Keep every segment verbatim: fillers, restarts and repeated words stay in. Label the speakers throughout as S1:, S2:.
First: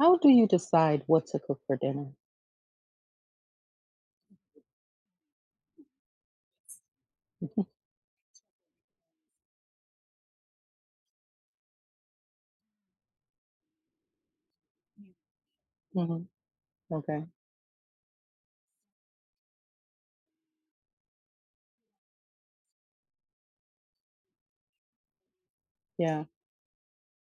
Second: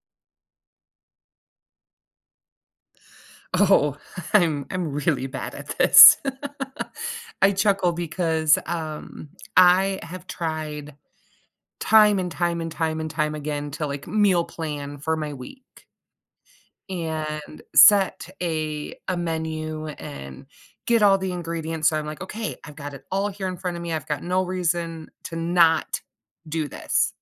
S1: How do you decide what to cook for dinner?
S2: Oh, I'm I'm really bad at this. I chuckle because, um, I have tried time and time and time and time again to, like, meal plan for my week
S1: Mhm. Okay.
S2: and set a a menu and get all the ingredients, so I'm like, "Okay, I've got it all here in front of me, I've got no reason to not
S1: Yeah.
S2: do this."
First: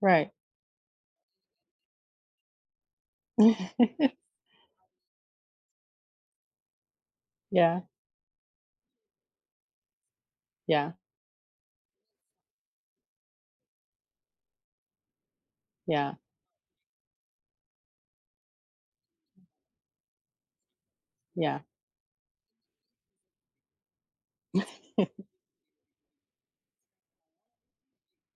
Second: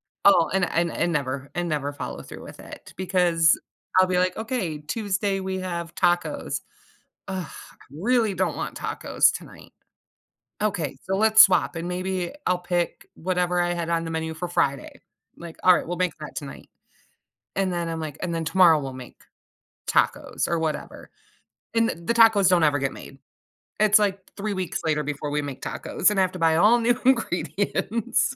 S1: Right.
S2: Oh, and and and never and never follow through with it because I'll be like, "Okay, Tuesday we have tacos." Ugh, I
S1: Yeah.
S2: really don't want tacos tonight.
S1: Yeah.
S2: Okay, so let's swap and maybe I'll pick whatever I had on the menu for Friday. Like, all right, we'll make
S1: Yeah.
S2: that tonight. And then I'm like, and then tomorrow we'll make tacos or whatever.
S1: Yeah.
S2: And th- the tacos don't ever get made. It's like three weeks later before we make tacos and I have to buy all new ingredients.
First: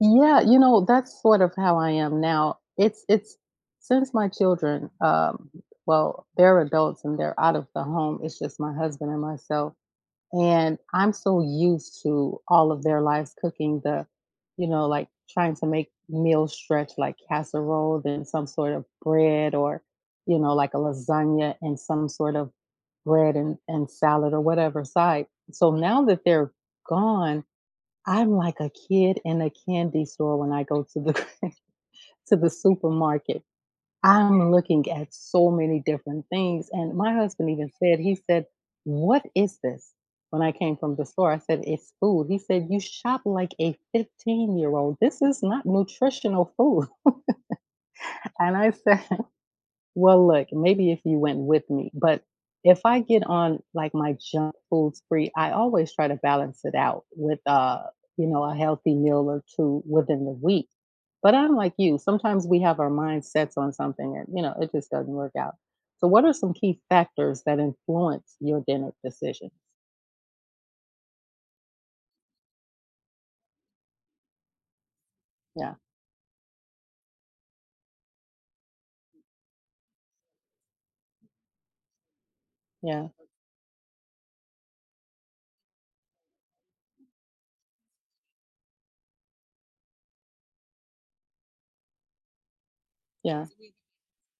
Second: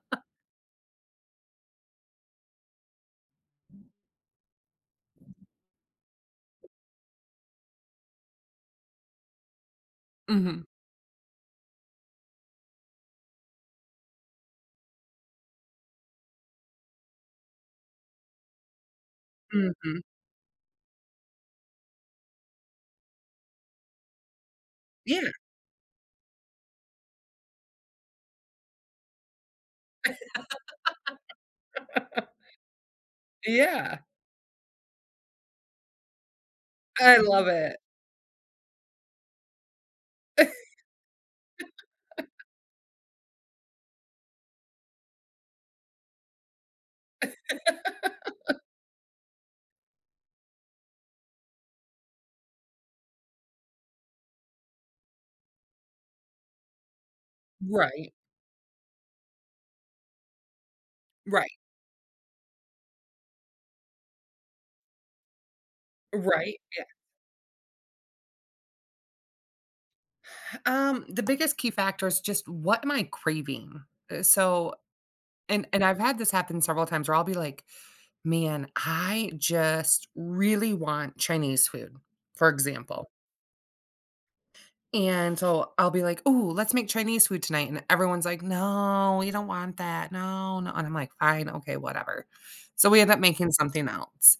S1: Yeah, you know, that's sort of how I am now. It's it's since my children, um, well, they're adults and they're out of the home. It's just my husband and myself.
S2: Hmm
S1: And I'm so used to all of their lives cooking the, you know, like trying to make meals stretch, like casserole, then some sort of bread, or,
S2: hmm
S1: you know, like a lasagna and some sort of bread and, and salad or whatever side.
S2: Yeah.
S1: So now that they're gone, I'm like a kid in a candy store when I go to the to the supermarket.
S2: Yeah.
S1: I'm looking at so many different things. And my
S2: I love
S1: husband even
S2: it.
S1: said, he said, "What is this?" When I came from the store, I said, "It's food." He said, "You shop like a fifteen year old. This is not nutritional food." And I said, well, look, maybe if you went with me, but if I get on like my junk food spree, I always try to balance it out with uh,
S2: Right.
S1: you know, a healthy meal or two within the week. But
S2: Right.
S1: I'm like you, sometimes we have our mind sets on something, and you know, it just doesn't work out. So what are some
S2: Right.
S1: key
S2: Yeah.
S1: factors that influence your dinner decisions?
S2: Um, the biggest key factor is just what am I craving? Uh, So And
S1: Yeah.
S2: and I've had this happen several times where I'll be like, "Man, I just really want Chinese food," for
S1: Yeah.
S2: example. And so I'll be like, "Ooh, let's make Chinese food tonight." And everyone's like, "No, we don't want that. No, no." And I'm like, "Fine, okay, whatever." So we end up
S1: Yeah.
S2: making something else.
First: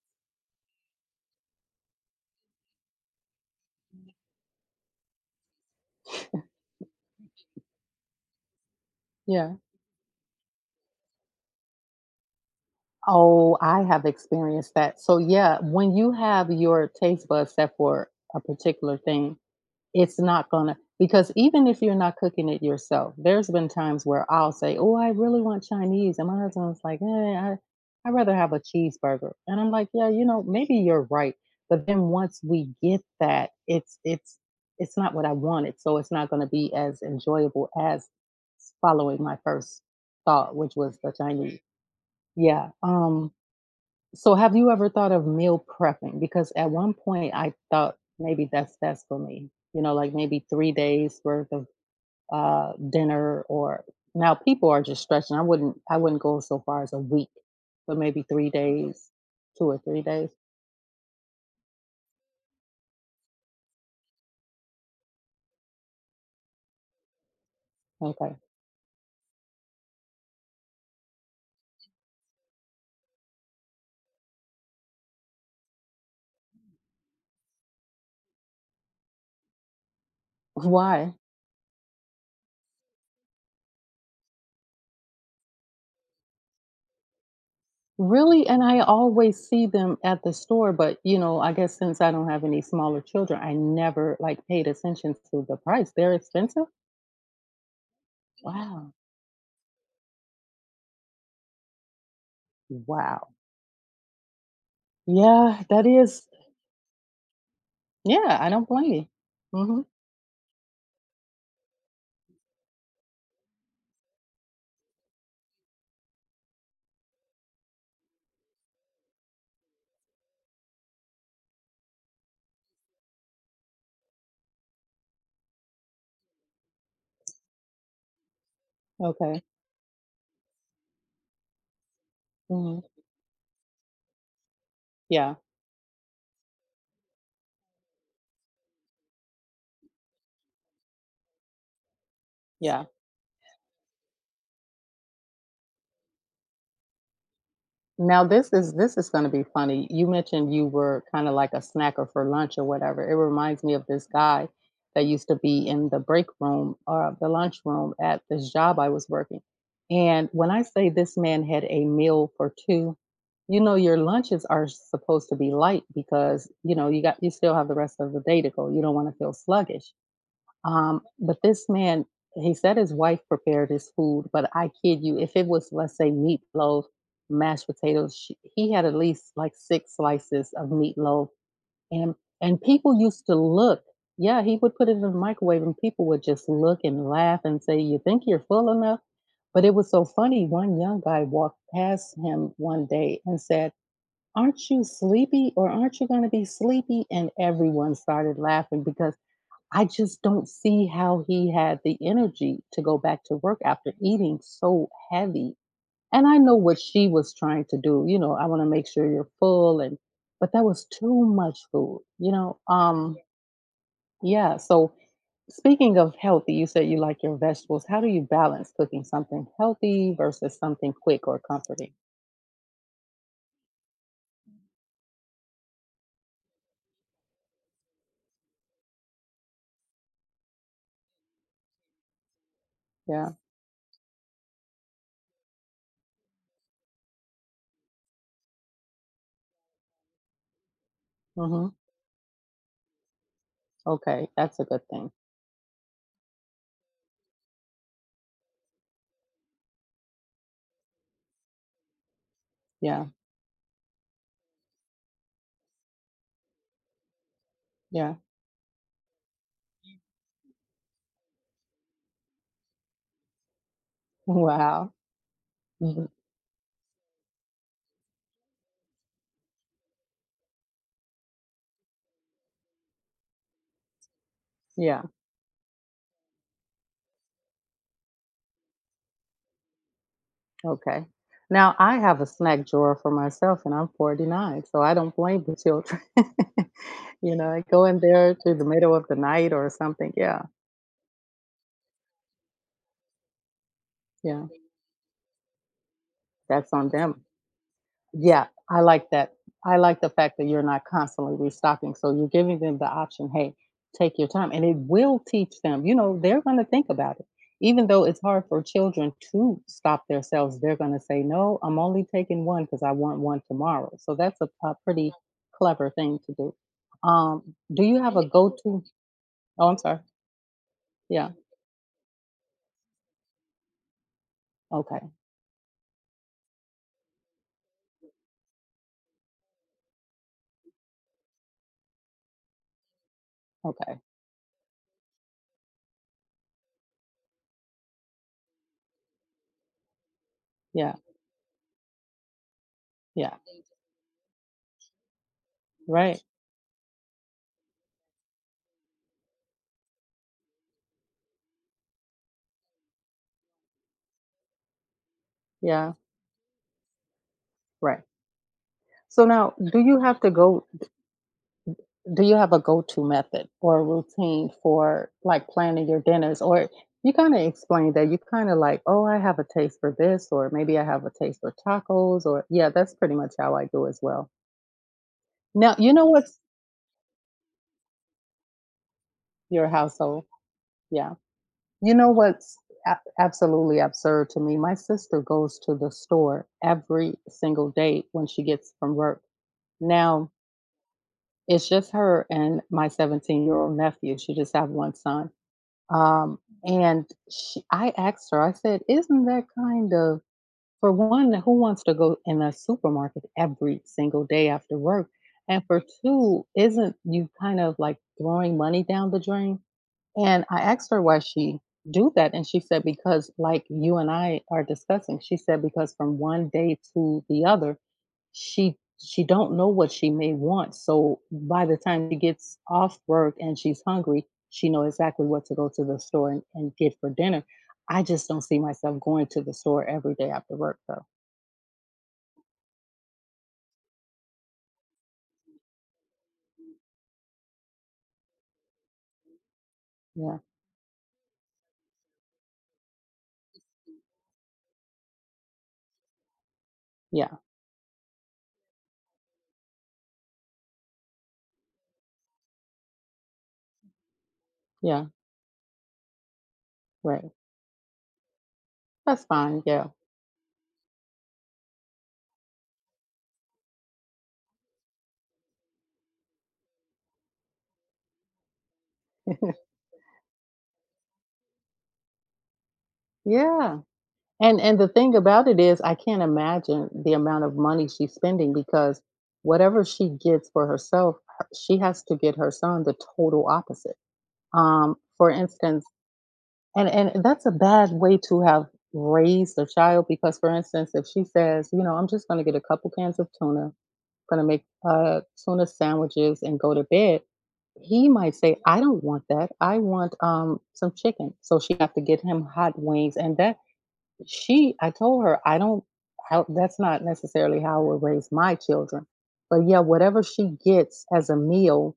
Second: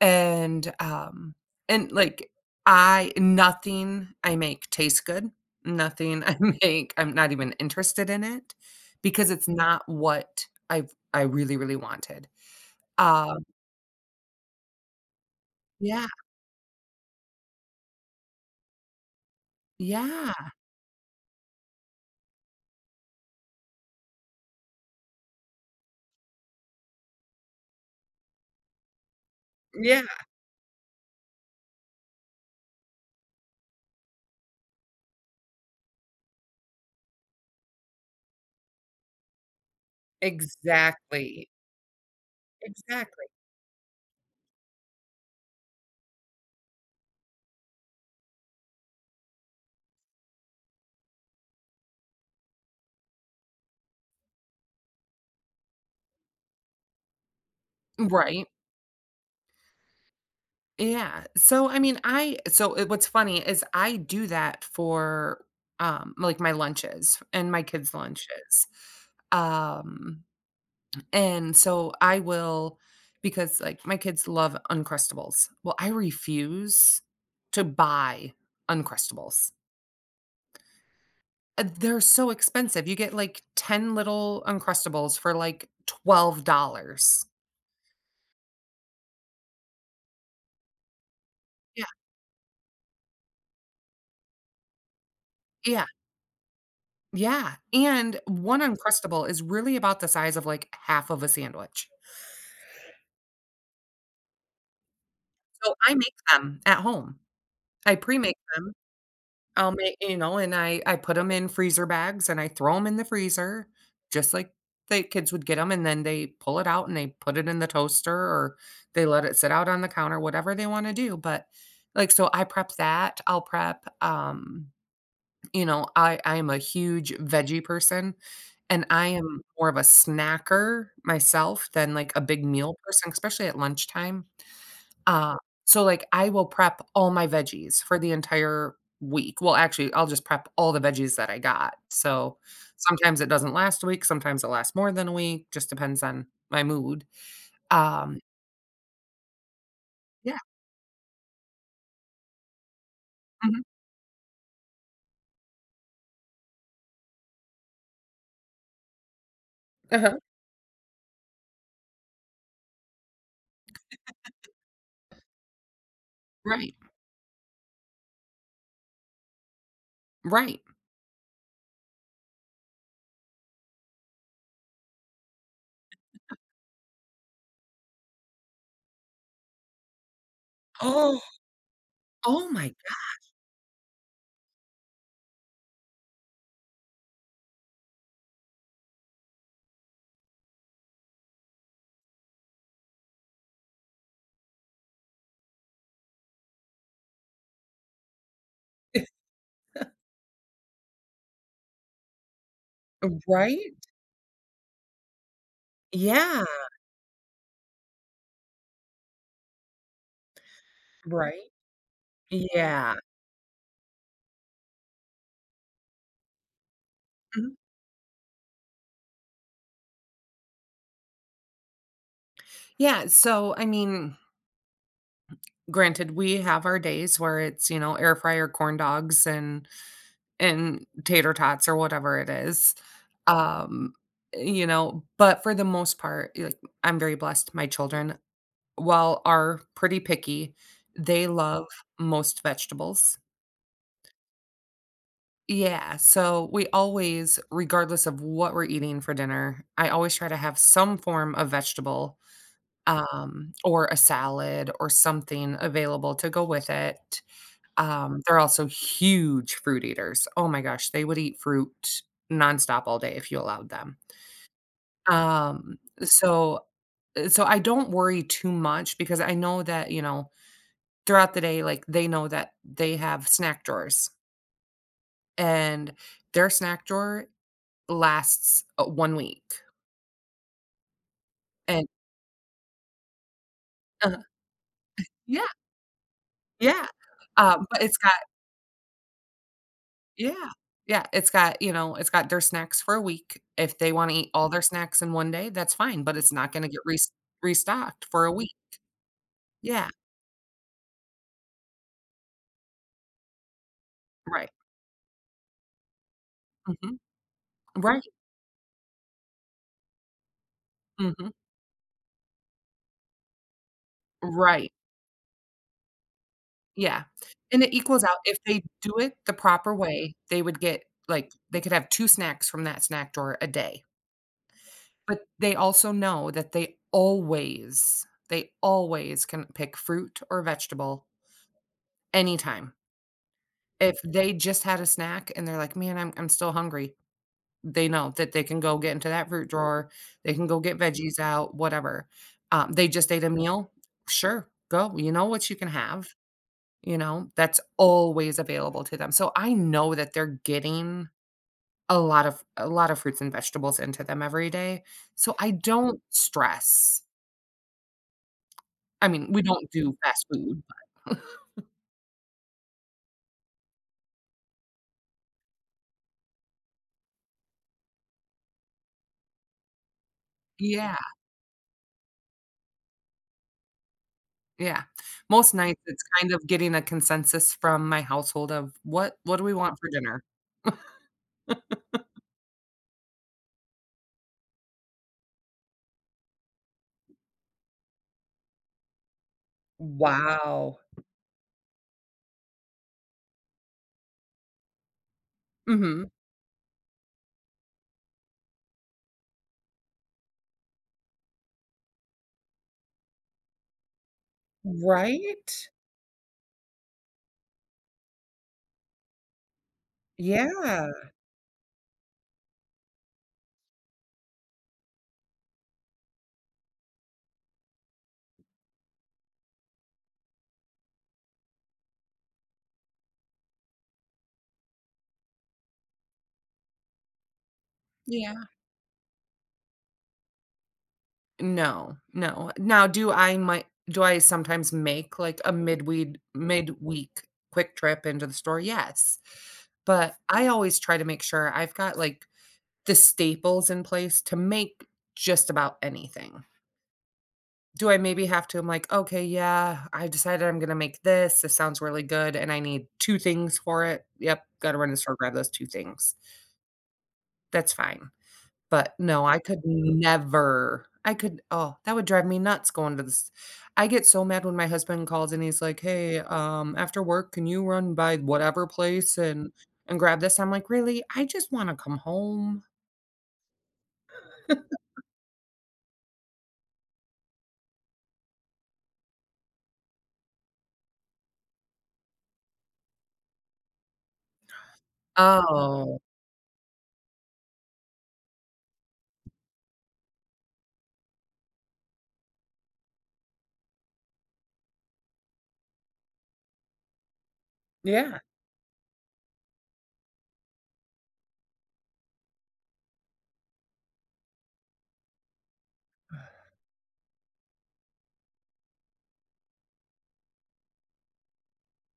S2: And, um, and like I nothing I make tastes good. Nothing I make, I'm not even interested in it because it's
S1: Yeah.
S2: not what I've I really, really wanted. Um,
S1: Oh, I have experienced that. So yeah, when
S2: yeah,
S1: you have your taste buds set for a particular thing, it's
S2: yeah.
S1: not gonna. Because even if you're not cooking it yourself, there's been times where I'll say, "Oh, I really want Chinese," and my husband's like, "Eh, I i rather have a cheeseburger." And I'm like,
S2: Yeah,
S1: "Yeah, you know, maybe you're right." But then once we get that, it's it's it's not what I wanted, so it's not gonna be as enjoyable as following my first thought, which was the
S2: exactly,
S1: Chinese. Yeah,
S2: exactly.
S1: um so have you ever thought of meal prepping? Because at one point I thought maybe that's that's for me. You know, like maybe three days worth of uh dinner, or now people are just stretching. I wouldn't I wouldn't go so far as a week, but maybe
S2: Right,
S1: three days, two or three days.
S2: yeah. So, I mean, I so, uh, what's funny is I do that for, um, like, my lunches and my kids'
S1: Okay.
S2: lunches. Um, and so I will because, like, my kids love Uncrustables. Well, I refuse to buy Uncrustables.
S1: Why?
S2: Uh, they're so expensive. You get, like, ten little Uncrustables for, like, twelve dollars.
S1: Really? And I always see them at the store, but you know, I guess
S2: Yeah,
S1: since I don't have any smaller children, I never like paid attention to the
S2: yeah,
S1: price. They're expensive?
S2: yeah, and one
S1: Wow.
S2: Uncrustable is really about the size of, like, half of a sandwich.
S1: Wow. Yeah,
S2: So,
S1: that
S2: I make
S1: is.
S2: them at home. I pre-make
S1: Yeah, I don't
S2: them.
S1: blame you.
S2: I'll
S1: Mhm.
S2: make you know, and I I put them in freezer bags, and I throw them in the freezer just like the kids would get them. And then they pull it out, and they put it in the toaster, or they let it sit out on the counter, whatever they wanna do, but, like so I prep that. I'll prep, um you know, I I am a huge veggie person, and I am
S1: Okay.
S2: more of a snacker myself than, like, a big meal
S1: Mhm.
S2: person, especially at lunchtime. Uh,
S1: Yeah,
S2: so, like, I will prep all my veggies for the entire week. Well, actually, I'll just prep all the veggies that I got. So,
S1: yeah.
S2: sometimes it doesn't last a week, sometimes it lasts more than a week, just depends on my mood. Um
S1: Now this is this is gonna be funny. You
S2: Yeah.
S1: mentioned you were kinda like a snacker for lunch or whatever. It
S2: Mhm.
S1: reminds me of this guy that used to be in the break room or the lunch room at this job I was working.
S2: Uh-huh.
S1: And when I say this man had a meal for two, you know, your lunches are supposed to be light because,
S2: Right.
S1: you know, you got you still have the rest of the day to go. You don't want to feel sluggish.
S2: Right.
S1: Um, but this man, he said his wife prepared his food, but I kid you, if it was, let's say, meatloaf, mashed potatoes, she, he had at least like six slices of
S2: Oh,
S1: meatloaf, and
S2: oh
S1: and
S2: my g
S1: people used to look. Yeah, he would put it in the microwave, and people would just look and laugh and say, "You think you're full enough?" But it was so funny. One young guy walked past him one day and said, "Aren't you sleepy, or aren't you going to be sleepy?" And everyone started laughing because I just don't see how he had the energy to go back to work
S2: Right?
S1: after eating so heavy. And I
S2: Yeah.
S1: know what she was trying to do, you know, I want to make sure you're full, and but that was too
S2: Right?
S1: much food, you know.
S2: Yeah.
S1: Um yeah, so speaking of healthy, you said you like your
S2: Mhm.
S1: vegetables. How do you balance cooking something healthy versus something quick or comforting?
S2: Yeah, so I mean, granted, we have our days where it's, you know, air fryer corn dogs and and tater tots or whatever it is.
S1: Yeah.
S2: Um, you know, but for the most part, like I'm very blessed. My children, while are pretty picky, they love
S1: Mhm.
S2: most vegetables.
S1: Okay, that's a good thing.
S2: Yeah, so we always, regardless of what we're eating for dinner, I always try to have some form of vegetable
S1: Yeah.
S2: um, or a salad or something available to go with it.
S1: Yeah.
S2: Um, they're also huge fruit eaters. Oh my gosh, they would eat fruit nonstop all day if you allowed them.
S1: Wow.
S2: Um,
S1: Mhm.
S2: so uh, so I don't worry too much because I know that, you know, throughout the day, like they know that they have snack drawers
S1: Yeah.
S2: and their snack drawer lasts uh, one week.
S1: Okay. Now
S2: And
S1: I have a snack drawer for myself and I'm
S2: uh,
S1: forty-nine, so I don't
S2: yeah,
S1: blame the children.
S2: yeah.
S1: You know, I
S2: Um, but
S1: go
S2: it's
S1: in
S2: got
S1: there to the middle of the night or something.
S2: Yeah.
S1: Yeah,
S2: Yeah, it's got, you know, it's got their snacks for a week. If they wanna eat
S1: yeah.
S2: all their snacks in one day, that's fine, but it's not gonna
S1: That's
S2: get
S1: on
S2: res
S1: them.
S2: restocked for a
S1: Yeah,
S2: week.
S1: I like that. I
S2: Yeah,
S1: like the fact that you're not constantly restocking. So you're giving them the option, hey, take your
S2: right.
S1: time. And it will teach them, you know, they're going to think
S2: Mhm.
S1: about it. Even
S2: Right.
S1: though it's hard for children to stop themselves, they're going to say,
S2: Mhm.
S1: no, I'm only taking one because I want one tomorrow. So that's a,
S2: Right.
S1: a pretty clever thing to do.
S2: Yeah.
S1: Um,
S2: And it
S1: do you
S2: equals
S1: have
S2: out
S1: a
S2: if
S1: go
S2: they
S1: to?
S2: do it the
S1: Oh,
S2: proper
S1: I'm sorry.
S2: way, they would get,
S1: Yeah.
S2: like they could have two snacks from that snack drawer a day.
S1: Okay.
S2: But they also know that they always they always can pick fruit or vegetable anytime. If
S1: Okay.
S2: they just had a snack and they're like, "Man, I'm I'm still hungry." They know that they can go get into that fruit drawer, they can go get
S1: Yeah.
S2: veggies out, whatever. Um, they just ate a
S1: Yeah.
S2: meal? Sure, go, you know what you can have,
S1: Right.
S2: you know, that's always available to them. So I know that they're getting a lot of a lot of fruits and vegetables into them every day. So I
S1: Yeah.
S2: don't stress.
S1: Right.
S2: I
S1: So
S2: mean, we
S1: now,
S2: don't
S1: do
S2: do
S1: you have
S2: fast
S1: to
S2: food,
S1: go
S2: but
S1: do you have a go-to method or a routine for, like, planning your dinners? Or you kinda explained that you kinda like, "Oh, I have a taste for this," or, "Maybe I
S2: Yeah.
S1: have a taste for tacos," or yeah, that's pretty much how I do as well.
S2: Yeah. Most
S1: Now,
S2: nights,
S1: you
S2: it's
S1: know
S2: kind
S1: what's
S2: of getting a consensus from my household of what what do we
S1: your
S2: want for dinner?
S1: household, yeah. You know what's ab absolutely absurd to me? My sister goes to the store every single day when she gets from work. Now,
S2: Wow.
S1: it's just her and my seventeen-year-old nephew. She just have one son.
S2: Mhm.
S1: Um, and she, I asked her, I said, isn't that kind of, for one, who wants to go in a supermarket every single day after work? And
S2: Right?
S1: for two, isn't you kind of like throwing money down the drain? And I
S2: Yeah.
S1: asked her why she do that, and she said, "Because like you and I are discussing," she said, "Because from one day to the other, she she don't know what she may want. So by the time she gets off work and she's hungry, she know exactly what to go to the store and, and get for dinner." I just don't
S2: Yeah.
S1: see myself going to the store every day after work, though.
S2: No, no. Now do I might do I sometimes make, like, a midweek midweek quick trip into the store? Yes. But
S1: Yeah,
S2: I always try to make sure I've got, like, the staples in place to make just about anything.
S1: yeah,
S2: Do I maybe have to I'm like, "Okay, yeah, I decided I'm gonna make this. This sounds really good, and I need two things for it. Yep, gotta run to the
S1: yeah,
S2: store, grab those two things."
S1: right.
S2: That's fine. But
S1: That's
S2: no, I could
S1: fine. Yeah,
S2: never. I could oh, that would drive me nuts going to this. I get so mad when my husband calls and he's like, "Hey, um, after work, can you run by whatever place and and grab this?" I'm like, "Really? I just wanna come home."
S1: yeah. And and the thing about it is I can't imagine the amount of money she's spending because whatever she gets for herself, her she has to get her son the total opposite. Um, for instance,
S2: Oh,
S1: and and that's a bad way to have raised a child because, for instance, if she says, you know, "I'm just gonna get a couple cans of tuna, gonna make, uh, tuna sandwiches and go to bed," he
S2: yeah.
S1: might say, "I don't want that, I want, um, some chicken." So she have to get him hot wings, and that she I told her, "I don't how that's not necessarily how I would raise my children." But, yeah, whatever she gets as a meal,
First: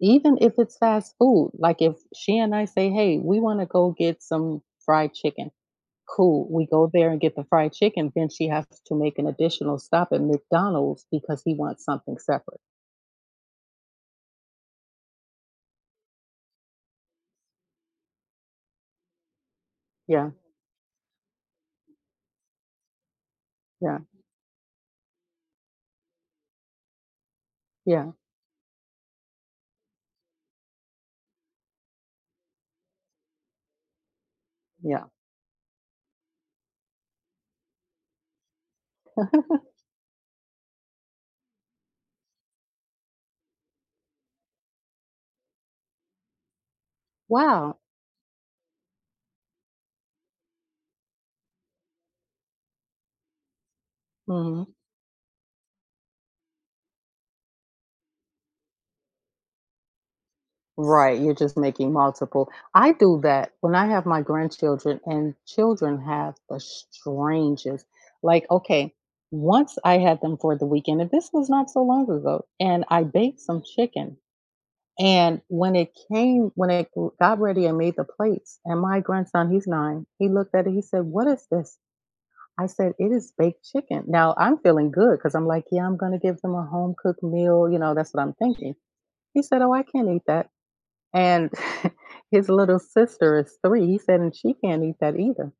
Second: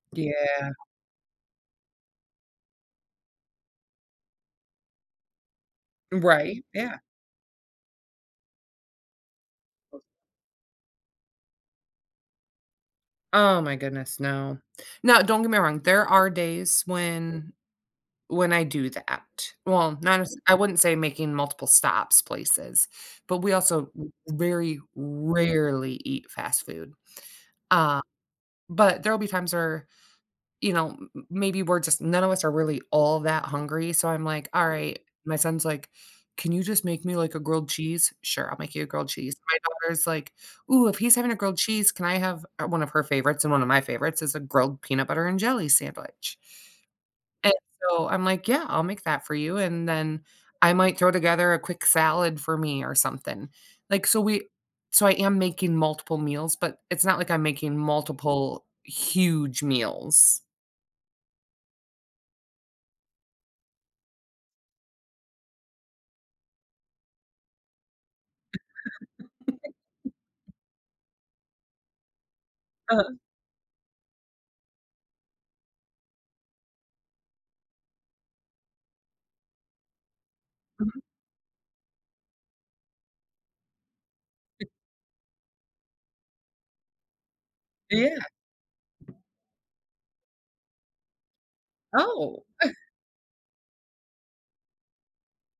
S1: even if
S2: Yeah.
S1: it's fast food, like, if she and I say, "Hey, we wanna go get some fried chicken." Cool,
S2: Right,
S1: we go
S2: yeah.
S1: there and get the fried chicken, then she has to make an additional stop at McDonald's because he wants something separate.
S2: Oh my goodness, no. Now, don't get me wrong, there are days when when I do that. Well, not
S1: Yeah,
S2: as I wouldn't say making multiple stops places, but we also
S1: yeah,
S2: very rarely eat fast food. Uh,
S1: yeah,
S2: but there'll be times where you know, m maybe we're just none of us are really all that hungry, so I'm like, "Alright."
S1: yeah.
S2: My son's like, "Can you just make me, like, a grilled cheese?" "Sure, I'll make you a grilled cheese." My daughter's like, "Ooh, if he's having a grilled cheese, can I have" uh, one of her favorites and one of my favorites is a grilled peanut butter and jelly sandwich. And
S1: Wow.
S2: so I'm like, "Yeah, I'll make that for you," and then I might throw together a quick salad for me or something. Like, so we
S1: Mhm.
S2: so I am making multiple meals, but it's not like I'm making multiple huge meals.
S1: Right, you're just making multiple. I do that when I have my grandchildren, and children have the strangest. Like, okay, once I had them for the weekend, and this was not so long ago, and I baked some chicken. And when it came, when it got ready, I made the plates. And my grandson, he's nine, he looked at it, he said, "What is this?" I said, "It is baked chicken." Now I'm feeling good because I'm like, yeah, I'm going to give them a home cooked meal. You know, that's
S2: Yeah.
S1: what I'm thinking. He said, "Oh, I can't eat that." And
S2: Oh.
S1: his little sister is three. He said, and she can't eat that either.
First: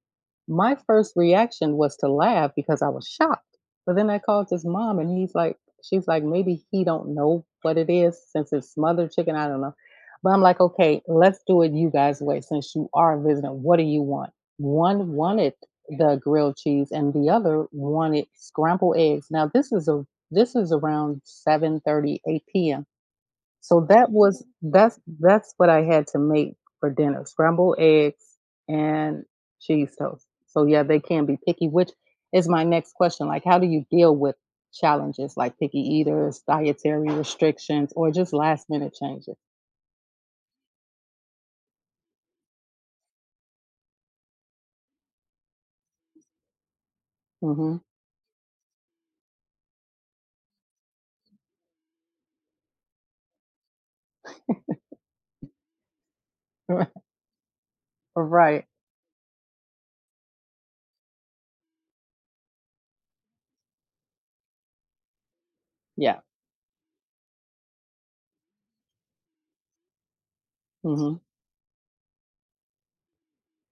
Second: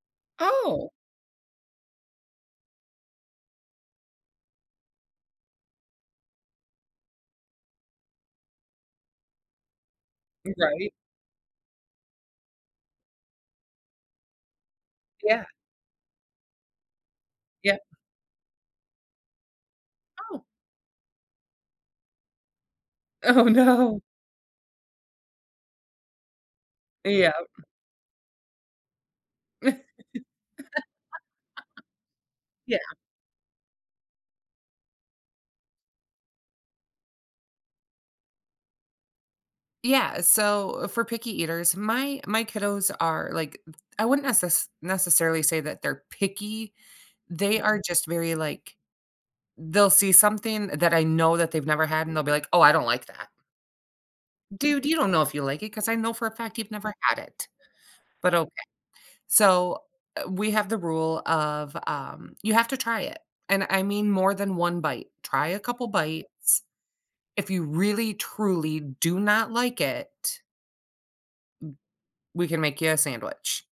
S1: My
S2: Oh,
S1: first reaction was to laugh because I was shocked. But then I called his mom, and he's like, she's like, maybe he don't know what it is since it's smothered chicken. I don't know. But I'm like,
S2: right.
S1: okay, let's do it you guys' way since you are visiting. What do you want? One
S2: Yeah,
S1: wanted the grilled cheese and the other
S2: yeah.
S1: wanted scrambled eggs. Now this is a
S2: Oh.
S1: this is around seven thirty, p.m,
S2: Oh,
S1: so
S2: no.
S1: that was that's that's what I had to make for dinner,
S2: Yeah.
S1: scrambled eggs and cheese toast. So yeah, they can be picky, which is my
S2: Yeah.
S1: next question. Like, how do you deal with challenges like picky eaters, dietary restrictions, or just last minute changes?
S2: Yeah, so for picky eaters, my my kiddos are like I wouldn't necess necessarily say that they're picky. They
S1: Hmm.
S2: are Mhm. just very, like they'll see something that I know that they've never had, and they'll be like, "Oh, I don't like that." "Dude, you don't know if you like it because I know for a fact you've never had it." But, o
S1: Right.
S2: So, uh, we have the rule of, um, you have to try it, and I mean more than one bite. Try a couple
S1: Yeah.
S2: bites. If you really, truly do not like it,
S1: Hmm.
S2: we can make you a sandwich.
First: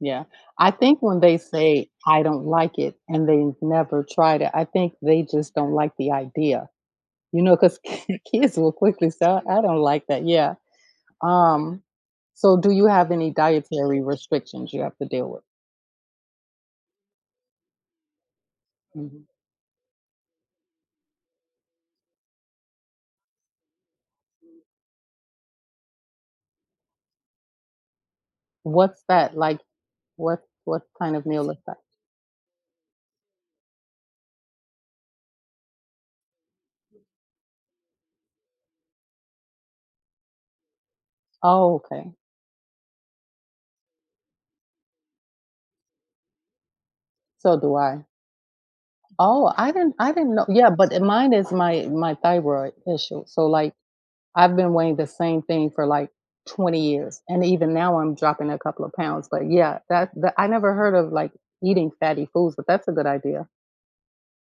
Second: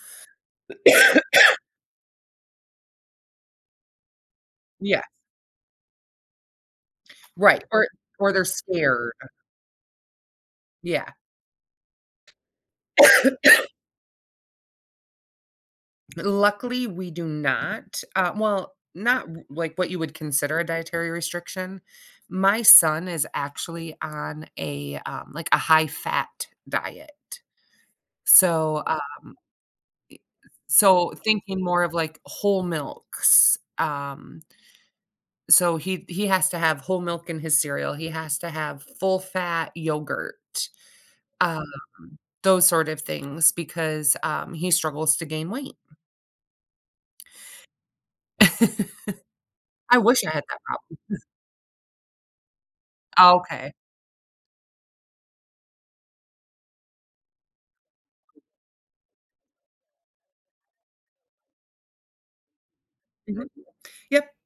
S1: Yeah. I think when they say I don't like it and they never tried it, I think
S2: Yeah,
S1: they just don't like the idea. You know,
S2: right,
S1: because
S2: or or they're
S1: kids will quickly
S2: scared.
S1: say, I don't like that. Yeah.
S2: Yeah.
S1: Um, so do you have any dietary restrictions you have to deal with?
S2: Luckily, we do not, uh, well, not
S1: Mhm.
S2: w like what you would consider a dietary restriction. My son is actually on a, um, like, a high-fat diet. So,
S1: What's that like? What what
S2: So,
S1: kind of meal
S2: thinking
S1: is that?
S2: more of, like, whole milks, um, so he he has to have whole milk in his cereal, he has to have full-fat yogurt, um,
S1: Oh, okay.
S2: those sort of things because, um, he struggles to gain weight.
S1: So do I. Oh, I didn't
S2: I
S1: I
S2: wish I
S1: didn't
S2: had
S1: know.
S2: that
S1: Yeah, but
S2: problem.
S1: it- mine is my my thyroid issue. So
S2: Okay.
S1: like I've been weighing the same thing for like twenty years, and even now I'm dropping a couple of pounds. But yeah, that, that I never heard of like eating fatty foods, but that's a good
S2: Mhm.
S1: idea.
S2: Yep.